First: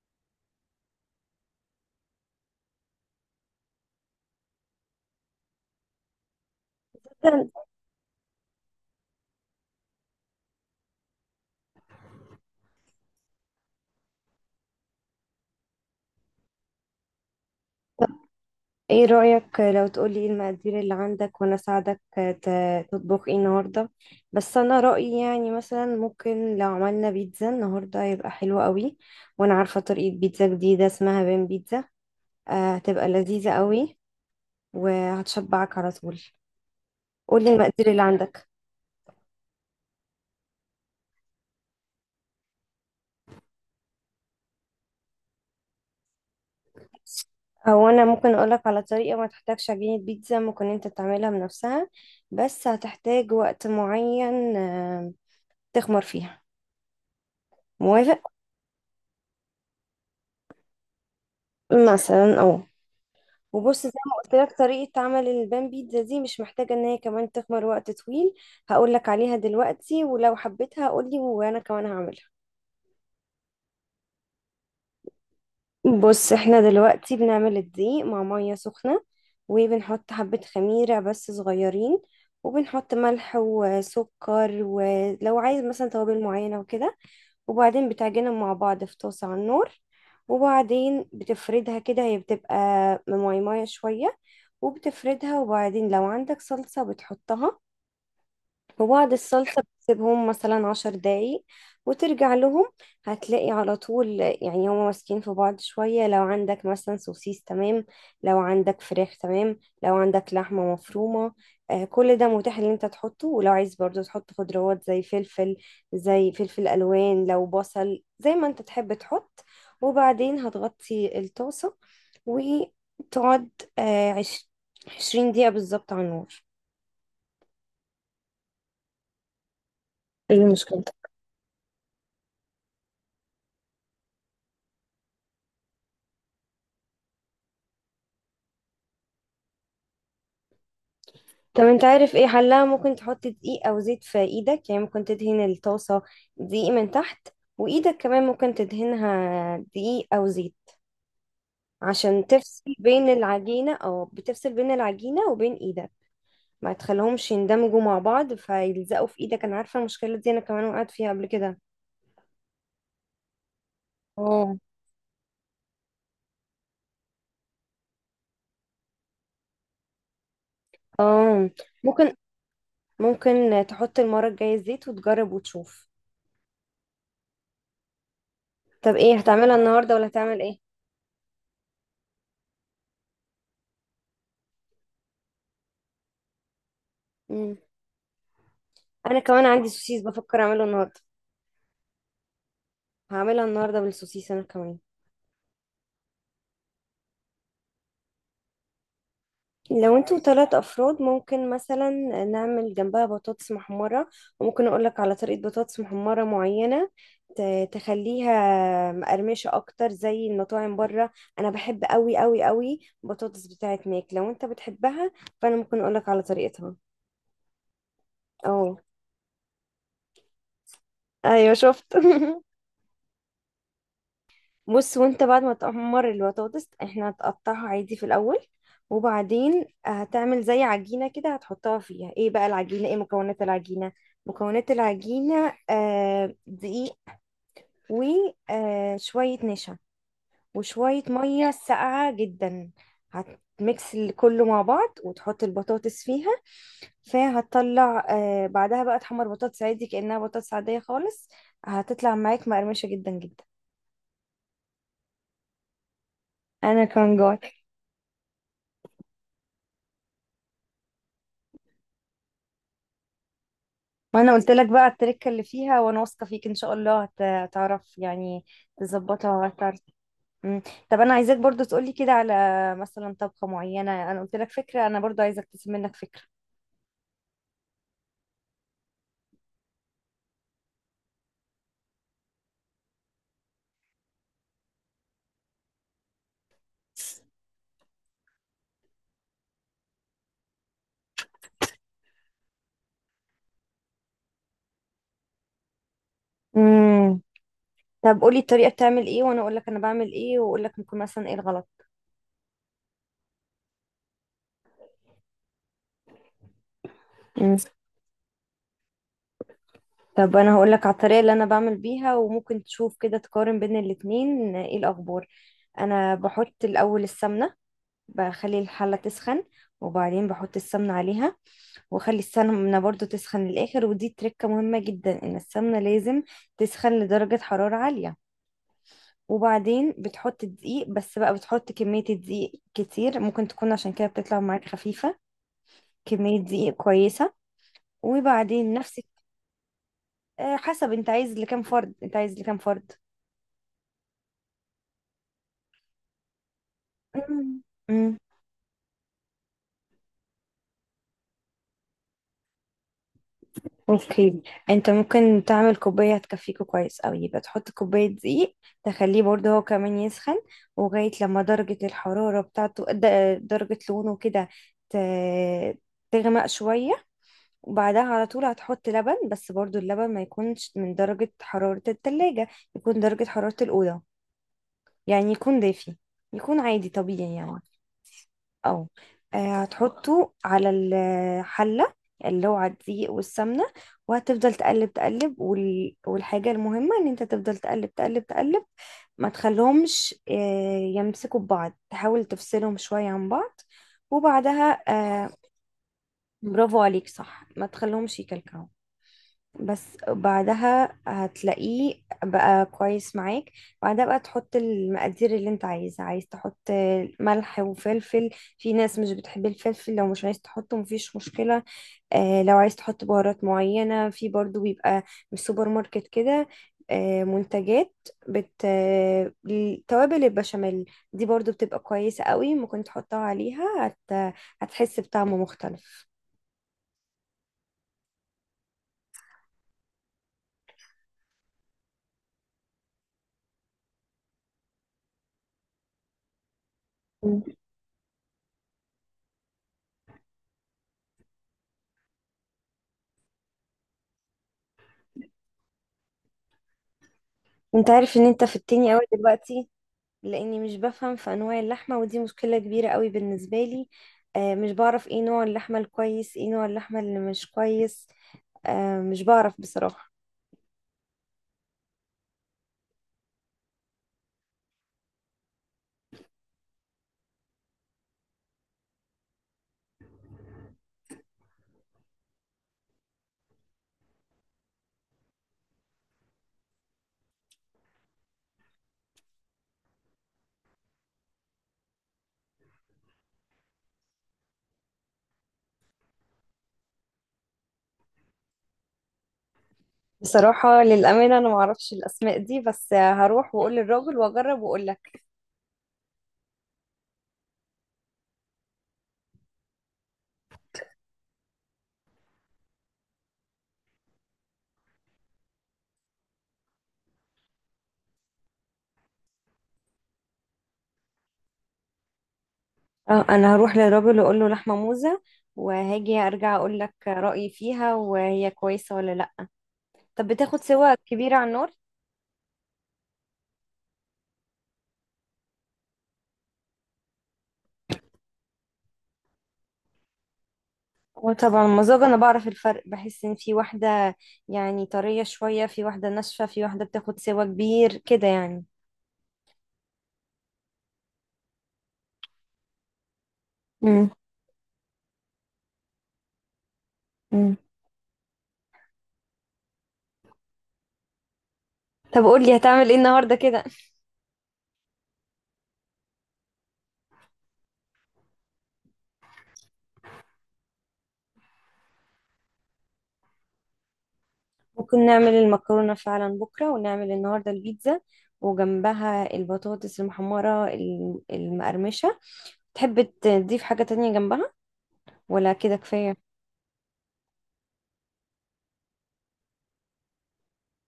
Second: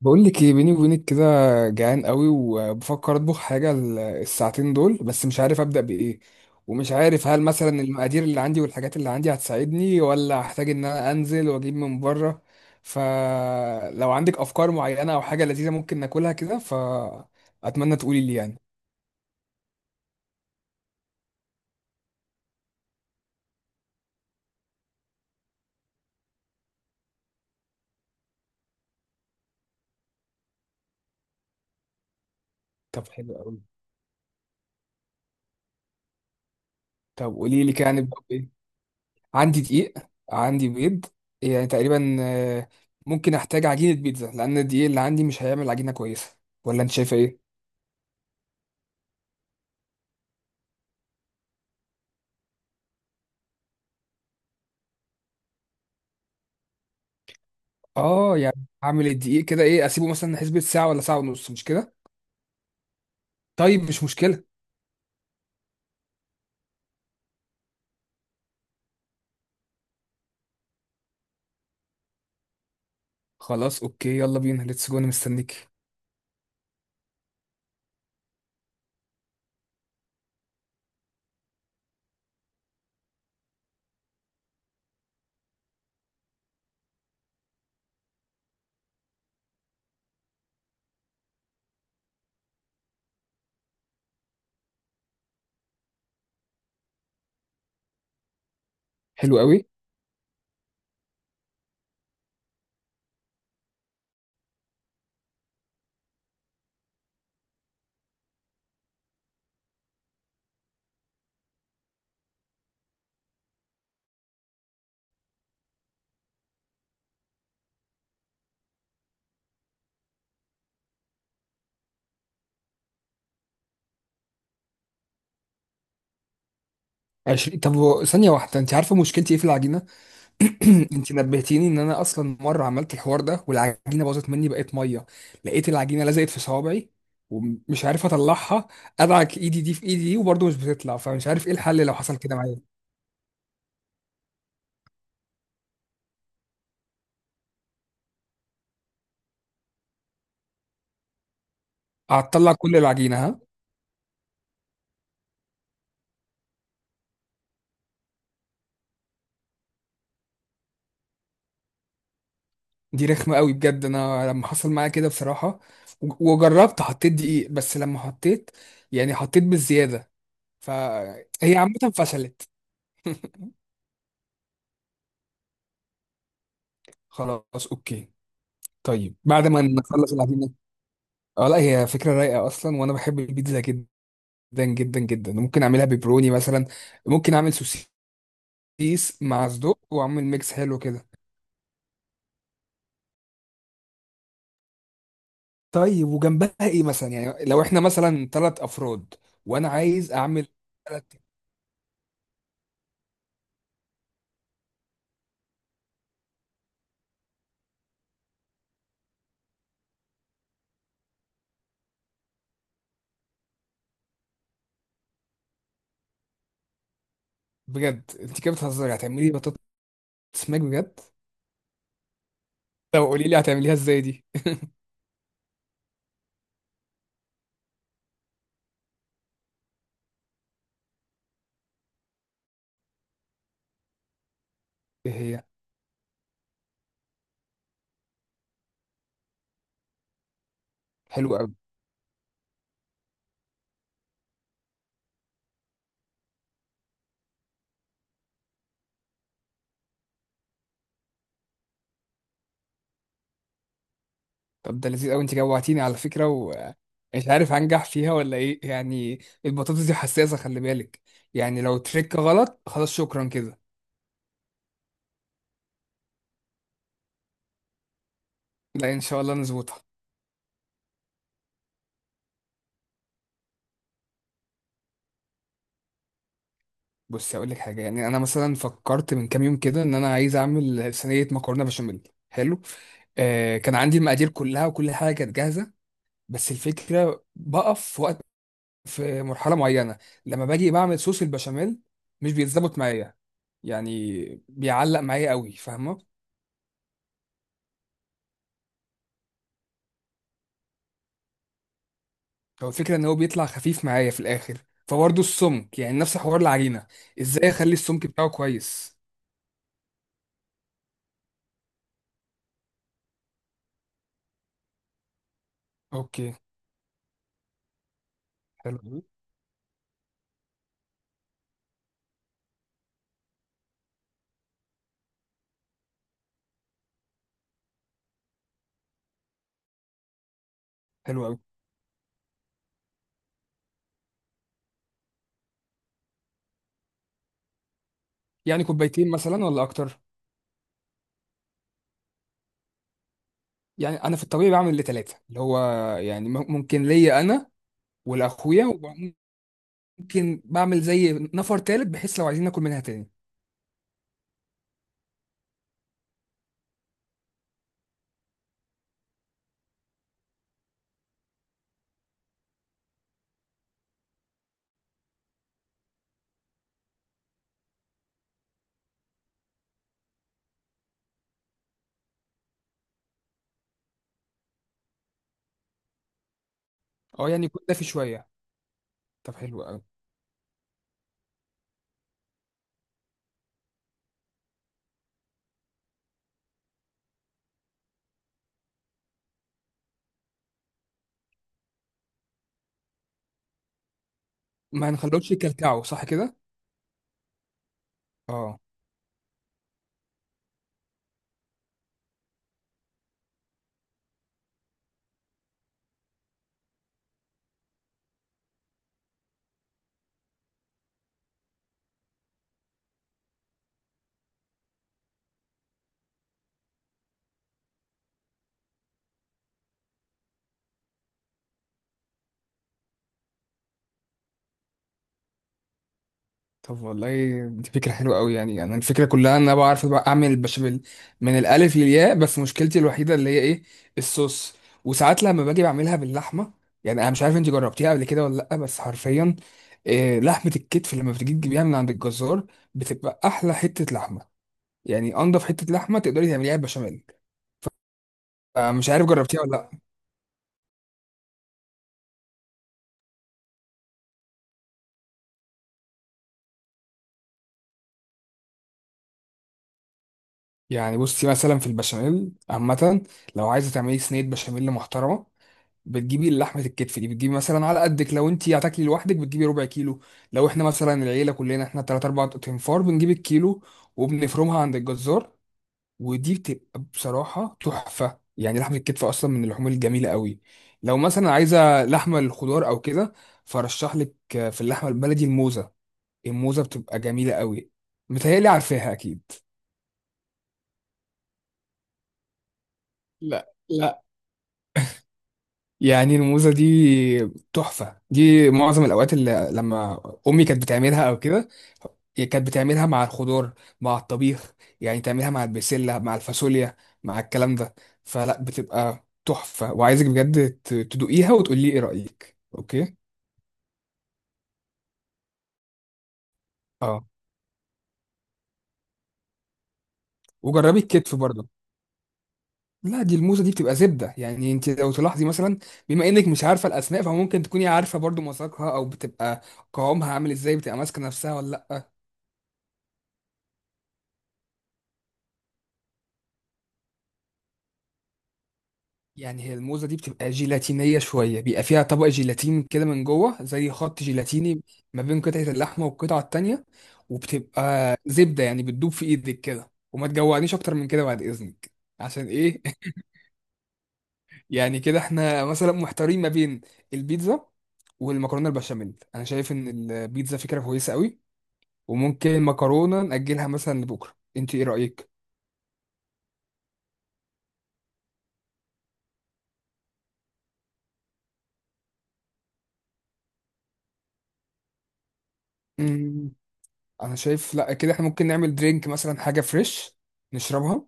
بقول لك ايه بيني وبينك كده. جعان قوي وبفكر اطبخ حاجه الساعتين دول، بس مش عارف ابدا بايه. ومش عارف هل مثلا، مثلا المقادير اللي عندي والحاجات اللي عندي هتساعدني، ولا هحتاج ان انا انزل واجيب من بره. فلو عندك افكار معينه او حاجه لذيذه ممكن ناكلها كده، فاتمنى تقولي لي يعني. ايه رأيك لو تقولي ايه المقادير اللي عندك وانا اساعدك تطبخ ايه النهارده؟ بس انا رأيي يعني مثلا ممكن لو عملنا بيتزا النهارده هيبقى حلو قوي. وانا عارفة طريقة بيتزا جديدة اسمها بين بيتزا. هتبقى طب حلو لذيذة قوي. قوي. وهتشبعك على طول. طب قولي قولي لي المقادير كده اللي هنبدا عندك. بايه؟ عندي دقيق. عندي بيض. يعني تقريبا، ممكن احتاج عجينه بيتزا، لان الدقيق اللي عندي مش هيعمل عجينه كويسه. ولا انت شايفه ايه؟ او انا ممكن اقولك على طريقة ما تحتاجش عجينة بيتزا، ممكن انت تعملها بنفسها. بس هتحتاج وقت معين، تخمر فيها. موافق؟ اه، يعني هعمل الدقيق كده ايه، اسيبه مثلا حسبة ساعة ولا ساعة ونص، مش كده؟ مثلا اه. وبص طيب زي مش ما قلت مشكلة. لك طريقة عمل البان بيتزا دي مش محتاجة ان هي كمان تخمر وقت طويل. هقول لك عليها دلوقتي، ولو حبيتها قول لي وانا كمان هعملها. خلاص، اوكي، يلا بينا ليتس جو، انا مستنيك. بص، احنا دلوقتي بنعمل الدقيق مع مية سخنة. وبنحط حبة خميرة بس صغيرين. وبنحط ملح وسكر، ولو عايز مثلا توابل معينة وكده. وبعدين بتعجنهم مع بعض في طاسة على النار. وبعدين بتفردها كده، هي بتبقى ماي ماي شوية. وبتفردها، وبعدين لو عندك صلصة بتحطها. وبعد حلو قوي. الصلصة بتسيبهم مثلا 10 دقايق. وترجع لهم. هتلاقي على طول يعني هما ماسكين في بعض شوية. لو عندك مثلا سوسيس تمام، لو عندك فراخ تمام، لو عندك لحمة مفرومة. آه، كل ده متاح ان انت تحطه، ولو عايز برضو تحط خضروات زي فلفل، زي فلفل الوان، لو بصل، زي ما انت تحب تحط. وبعدين هتغطي الطاسة وتقعد آه عش- 20 دقيقة بالظبط على النار. 20، طب ثانية واحدة، انت عارفة مشكلتي ايه في العجينة؟ ايه المشكلة؟ انت نبهتيني ان انا اصلا مرة عملت الحوار ده، والعجينة باظت مني، بقت مية. لقيت العجينة لزقت في صوابعي، ومش عارف اطلعها. ادعك ايدي دي في ايدي دي وبرضه مش بتطلع، فمش عارف ايه طب انت الحل لو عارف حصل ايه كده معايا. حلها؟ ممكن تحط دقيق او زيت في ايدك، يعني ممكن تدهن الطاسة دقيق من تحت. وايدك كمان ممكن تدهنها دقيق او زيت، عشان هتطلع تفصل كل بين العجينة، ها؟ العجينة، او بتفصل بين العجينة وبين ايدك. ما تخليهمش يندمجوا مع بعض فيلزقوا في ايدك. انا عارفة المشكلة دي، انا كمان وقعت فيها قبل كده. دي رخمة قوي بجد. انا لما اه. حصل معايا كده بصراحة وجربت حطيت دقيق، بس لما حطيت يعني حطيت بالزيادة، اه، فهي عامة ممكن فشلت. ممكن تحط المرة الجاية الزيت وتجرب وتشوف. خلاص اوكي. طب ايه طيب بعد هتعملها ما النهاردة ولا نخلص هتعمل العجينة، ايه؟ اه لا هي فكرة رايقة اصلا، وانا بحب البيتزا جدا جدا جدا. ممكن اعملها بيبروني مثلا. ممكن اعمل مم. انا سوسيس كمان مع عندي صدق، سوسيس واعمل بفكر ميكس اعمله حلو النهاردة. كده. هعملها النهاردة بالسوسيس أنا كمان. طيب وجنبها ايه مثلا؟ يعني لو احنا مثلا ثلاث افراد، وانا لو عايز انتوا اعمل. 3 أفراد تلات. ممكن مثلا نعمل جنبها بطاطس محمرة. وممكن أقولك على طريقة بطاطس محمرة معينة، تخليها مقرمشة أكتر زي المطاعم بره. أنا بحب أوي أوي أوي بطاطس بتاعت ماك لو انت بتحبها، فأنا ممكن أقولك على طريقتها. بجد انت كده اه. بتهزري، هتعملي اسماك بجد؟ أيوة، شفت طب قولي لي هتعمليها ازاي دي. بص، وانت بعد ما تحمر البطاطس احنا هتقطعها عادي في الاول. وبعدين هتعمل زي عجينه كده، هتحطها فيها. ايه بقى العجينه؟ ايه مكونات العجينه؟ مكونات ايه هي؟ العجينه دقيق، وشويه نشا، وشويه حلو ميه قوي. ساقعه جدا. هتميكس كله مع بعض وتحط البطاطس فيها. فهتطلع، بعدها بقى تحمر بطاطس عادي كأنها بطاطس عادية خالص. هتطلع معاك مقرمشة جدا جدا. طب ده لذيذ قوي، انت جوعتيني على فكره، انا كان ومش جوعت. عارف هنجح فيها ولا ايه يعني. البطاطس دي حساسه، خلي بالك. يعني لو تريك غلط، خلاص شكرا كده. ما انا قلت لك بقى التركه اللي فيها، وانا واثقه فيك ان شاء الله هتعرف يعني. لا، ان شاء تظبطها الله وهتعرف. نظبطها. مم. طب انا عايزاك برضو تقولي كده على مثلا طبخه معينه. انا قلت لك فكره، انا برضو عايزاك تسيب منك فكره. بصي اقول لك حاجه، يعني انا مثلا فكرت من كام يوم كده ان انا عايز اعمل صينيه مكرونه بشاميل حلو. آه كان عندي المقادير كلها، وكل حاجه كانت جاهزه. بس الفكره بقف في وقت، في مرحله معينه، لما باجي بعمل صوص البشاميل مش بيتظبط معايا. يعني بيعلق معايا قوي، فاهمه؟ امم. طب قولي الطريقه بتعمل ايه وانا اقول لك انا بعمل ايه، واقول لك ممكن مثلا ايه الغلط. هو الفكره ان هو بيطلع خفيف معايا في الاخر. فبرضه السمك، يعني نفس حوار العجينه، ازاي مم. اخلي السمك بتاعه كويس. طب انا هقول لك على الطريقه اللي انا بعمل بيها، وممكن تشوف كده تقارن بين الاتنين ايه الاخبار. انا اوكي. بحط الاول السمنه. بخلي حلو. الحله مم. تسخن. وبعدين بحط السمنه عليها، واخلي السمنة برضو تسخن للآخر. ودي تركة مهمة جدا ان السمنة لازم تسخن لدرجة حرارة عالية. وبعدين بتحط دقيق بس حلو بقى، قوي. بتحط كمية الدقيق كتير ممكن تكون عشان كده بتطلع معاك خفيفة. كمية دقيق كويسة. يعني وبعدين نفسك كوبايتين مثلا ولا اكتر؟ حسب انت عايز لكام فرد، انت عايز لكام فرد؟ يعني انا في الطبيعي بعمل لثلاثه، اللي هو يعني ممكن ليا انا مم. مم. والاخويا، وممكن بعمل زي نفر تالت، بحيث لو عايزين ناكل منها تاني. اوكي. انت ممكن تعمل كوباية هتكفيكوا كويس اوي، يبقى تحط كوباية دقيق. تخليه برضه هو كمان يسخن. وغاية لما درجة الحرارة بتاعته درجة لونه كده ت- تغمق شوية. وبعدها على طول هتحط لبن، بس برضه اللبن ما يكونش من درجة حرارة التلاجة، يكون درجة حرارة الأوضة، يعني يكون دافي، يكون عادي اه، طبيعي يعني يعني. يكون دافي شويه. اه. طب حلو قوي. هتحطه على الحلة اللي هو على الدقيق والسمنة. وهتفضل تقلب تقلب، والحاجة المهمة ان انت تفضل تقلب تقلب تقلب. ما تخليهمش يمسكوا ببعض، تحاول تفصلهم شوية عن بعض. وبعدها ما آه، نخلوش يكلكعوا، صح كده؟ برافو عليك، صح، ما تخليهمش اه. يكلكعوا. بس بعدها هتلاقيه بقى كويس معاك. بعدها بقى تحط المقادير اللي انت عايزها. عايز تحط ملح وفلفل. في ناس مش بتحب الفلفل، لو مش عايز تحطه مفيش مشكلة. آه، لو عايز تحط بهارات معينة، في برضو بيبقى من السوبر ماركت كده، آه، منتجات بت آه، توابل البشاميل دي برضو بتبقى كويسة قوي ممكن تحطها عليها. هتحس بطعم مختلف. طب والله دي فكره حلوه قوي. يعني انا الفكره كلها ان انا بعرف بقى اعمل البشاميل من الالف للياء، بس مشكلتي الوحيده اللي هي ايه، الصوص. وساعات لما باجي بعملها باللحمه، يعني انا مش عارف مم. انت جربتيها قبل كده ولا لا، بس حرفيا إيه لحمه الكتف لما بتجي تجيبيها من عند الجزار، بتبقى احلى حته لحمه. يعني انضف حته لحمه تقدري تعمليها بشاميل. انت عارف ان انت في مش التاني قوي عارف جربتيها ولا دلوقتي؟ لا. لاني مش بفهم في انواع اللحمه، ودي مشكله كبيره قوي بالنسبه لي. آه، مش بعرف ايه نوع اللحمه الكويس، ايه نوع اللحمه اللي مش كويس. آه، مش بعرف بصراحه. يعني بصي مثلا في البشاميل عامه، لو عايزه تعملي صينيه بشاميل محترمه، بتجيبي لحمه الكتف دي. بتجيبي مثلا على قدك، لو انت هتاكلي لوحدك بتجيبي ربع كيلو. لو احنا مثلا العيله كلنا احنا تلات اربع تنفار، بنجيب الكيلو، وبنفرمها عند الجزار. ودي بتبقى بصراحه تحفه. يعني لحمه الكتف اصلا من اللحوم الجميله قوي. لو مثلا عايزه لحمه الخضار او كده، فرشح لك في اللحمه البلدي الموزه. الموزه بتبقى جميله قوي، متهيألي عارفاها اكيد. بصراحه، للامانه، انا ما اعرفش الاسماء دي، بس لا هروح واقول لا، للراجل واجرب واقول لك. يعني الموزة دي تحفة. دي معظم الأوقات اللي لما أمي كانت بتعملها أو كده، هي كانت بتعملها مع الخضار، مع الطبيخ. يعني تعملها مع البسلة مع الفاصوليا مع الكلام ده. فلا بتبقى تحفة، وعايزك بجد تدوقيها وتقولي لي ايه رأيك، اوكي؟ اه، انا هروح للراجل واقول له لحمه موزه، وهاجي ارجع اقول لك اه. رايي فيها، وهي كويسه ولا لا. طب بتاخد وجربي سوا الكتف كبيره على برضه. النار. لا، دي الموزة دي بتبقى زبدة. يعني انت لو تلاحظي مثلا، بما انك مش عارفة الاسماء، فممكن تكوني عارفة برضه مذاقها، او بتبقى قوامها عامل ازاي، بتبقى ماسكة نفسها وطبعا ولا لا. المزاج، انا بعرف الفرق، بحس ان في واحدة يعني طرية شوية، في واحدة ناشفة، في واحدة بتاخد سوا كبير كده يعني. يعني هي الموزة دي بتبقى جيلاتينية شوية. بيبقى فيها طبق جيلاتين كده من جوه، زي خط امم. جيلاتيني ما بين قطعة اللحمة والقطعة التانية. امم. وبتبقى زبدة يعني بتدوب في ايدك كده. وما تجوعنيش اكتر من كده بعد اذنك. طب عشان قولي ايه؟ هتعمل ايه النهاردة كده؟ يعني كده احنا مثلا محتارين ما بين البيتزا والمكرونة البشاميل. انا شايف ان البيتزا فكرة كويسة قوي، وممكن المكرونة نأجلها مثلا لبكرة. انت ايه ممكن رأيك؟ نعمل المكرونة فعلا بكرة، ونعمل النهاردة البيتزا وجنبها البطاطس المحمرة المقرمشة. تحب تضيف حاجة تانية جنبها، ولا كده كفاية؟ مم، انا شايف لا كده احنا ممكن نعمل درينك، مثلا حاجة فريش نشربها.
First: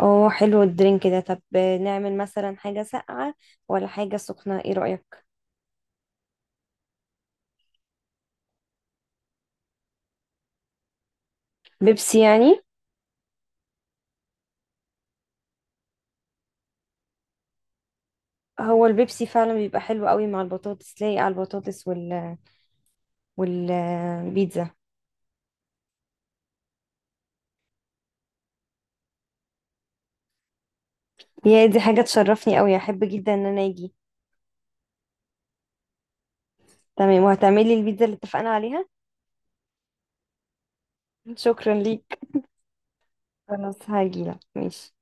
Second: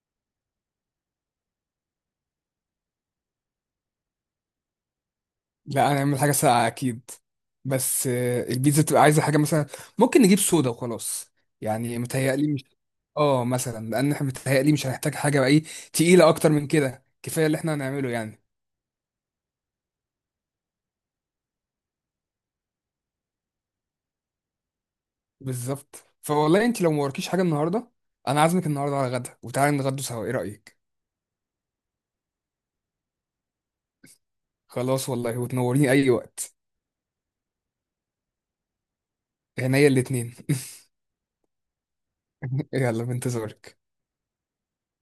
اه، حلو الدرينك ده. طب نعمل مثلا حاجة ساقعة ولا حاجة سخنة، ايه رأيك؟ لا، هنعمل حاجة ساقعة أكيد. بس البيتزا تبقى عايزة حاجة مثلا. ممكن نجيب صودا وخلاص. يعني بيبسي متهيألي يعني؟ مش. اه، مثلا، لأن احنا متهيألي مش هنحتاج حاجة بقى ايه تقيلة أكتر من كده، كفاية اللي احنا هنعمله يعني. هو البيبسي فعلا بيبقى حلو قوي مع البطاطس، لايق على البطاطس والبيتزا. بالظبط. فوالله انت لو موركيش حاجة النهاردة، أنا عازمك النهاردة على غدا، وتعالى نتغدوا سوا، ايه رأيك؟ يا دي حاجة تشرفني قوي، احب جدا ان انا اجي. خلاص والله، وتنوريني أي وقت. تمام، وهتعملي البيتزا اللي اتفقنا عليها. عينيا الاتنين. شكرا ليك. يلا خلاص، بنتظرك. هاجيلك، ماشي.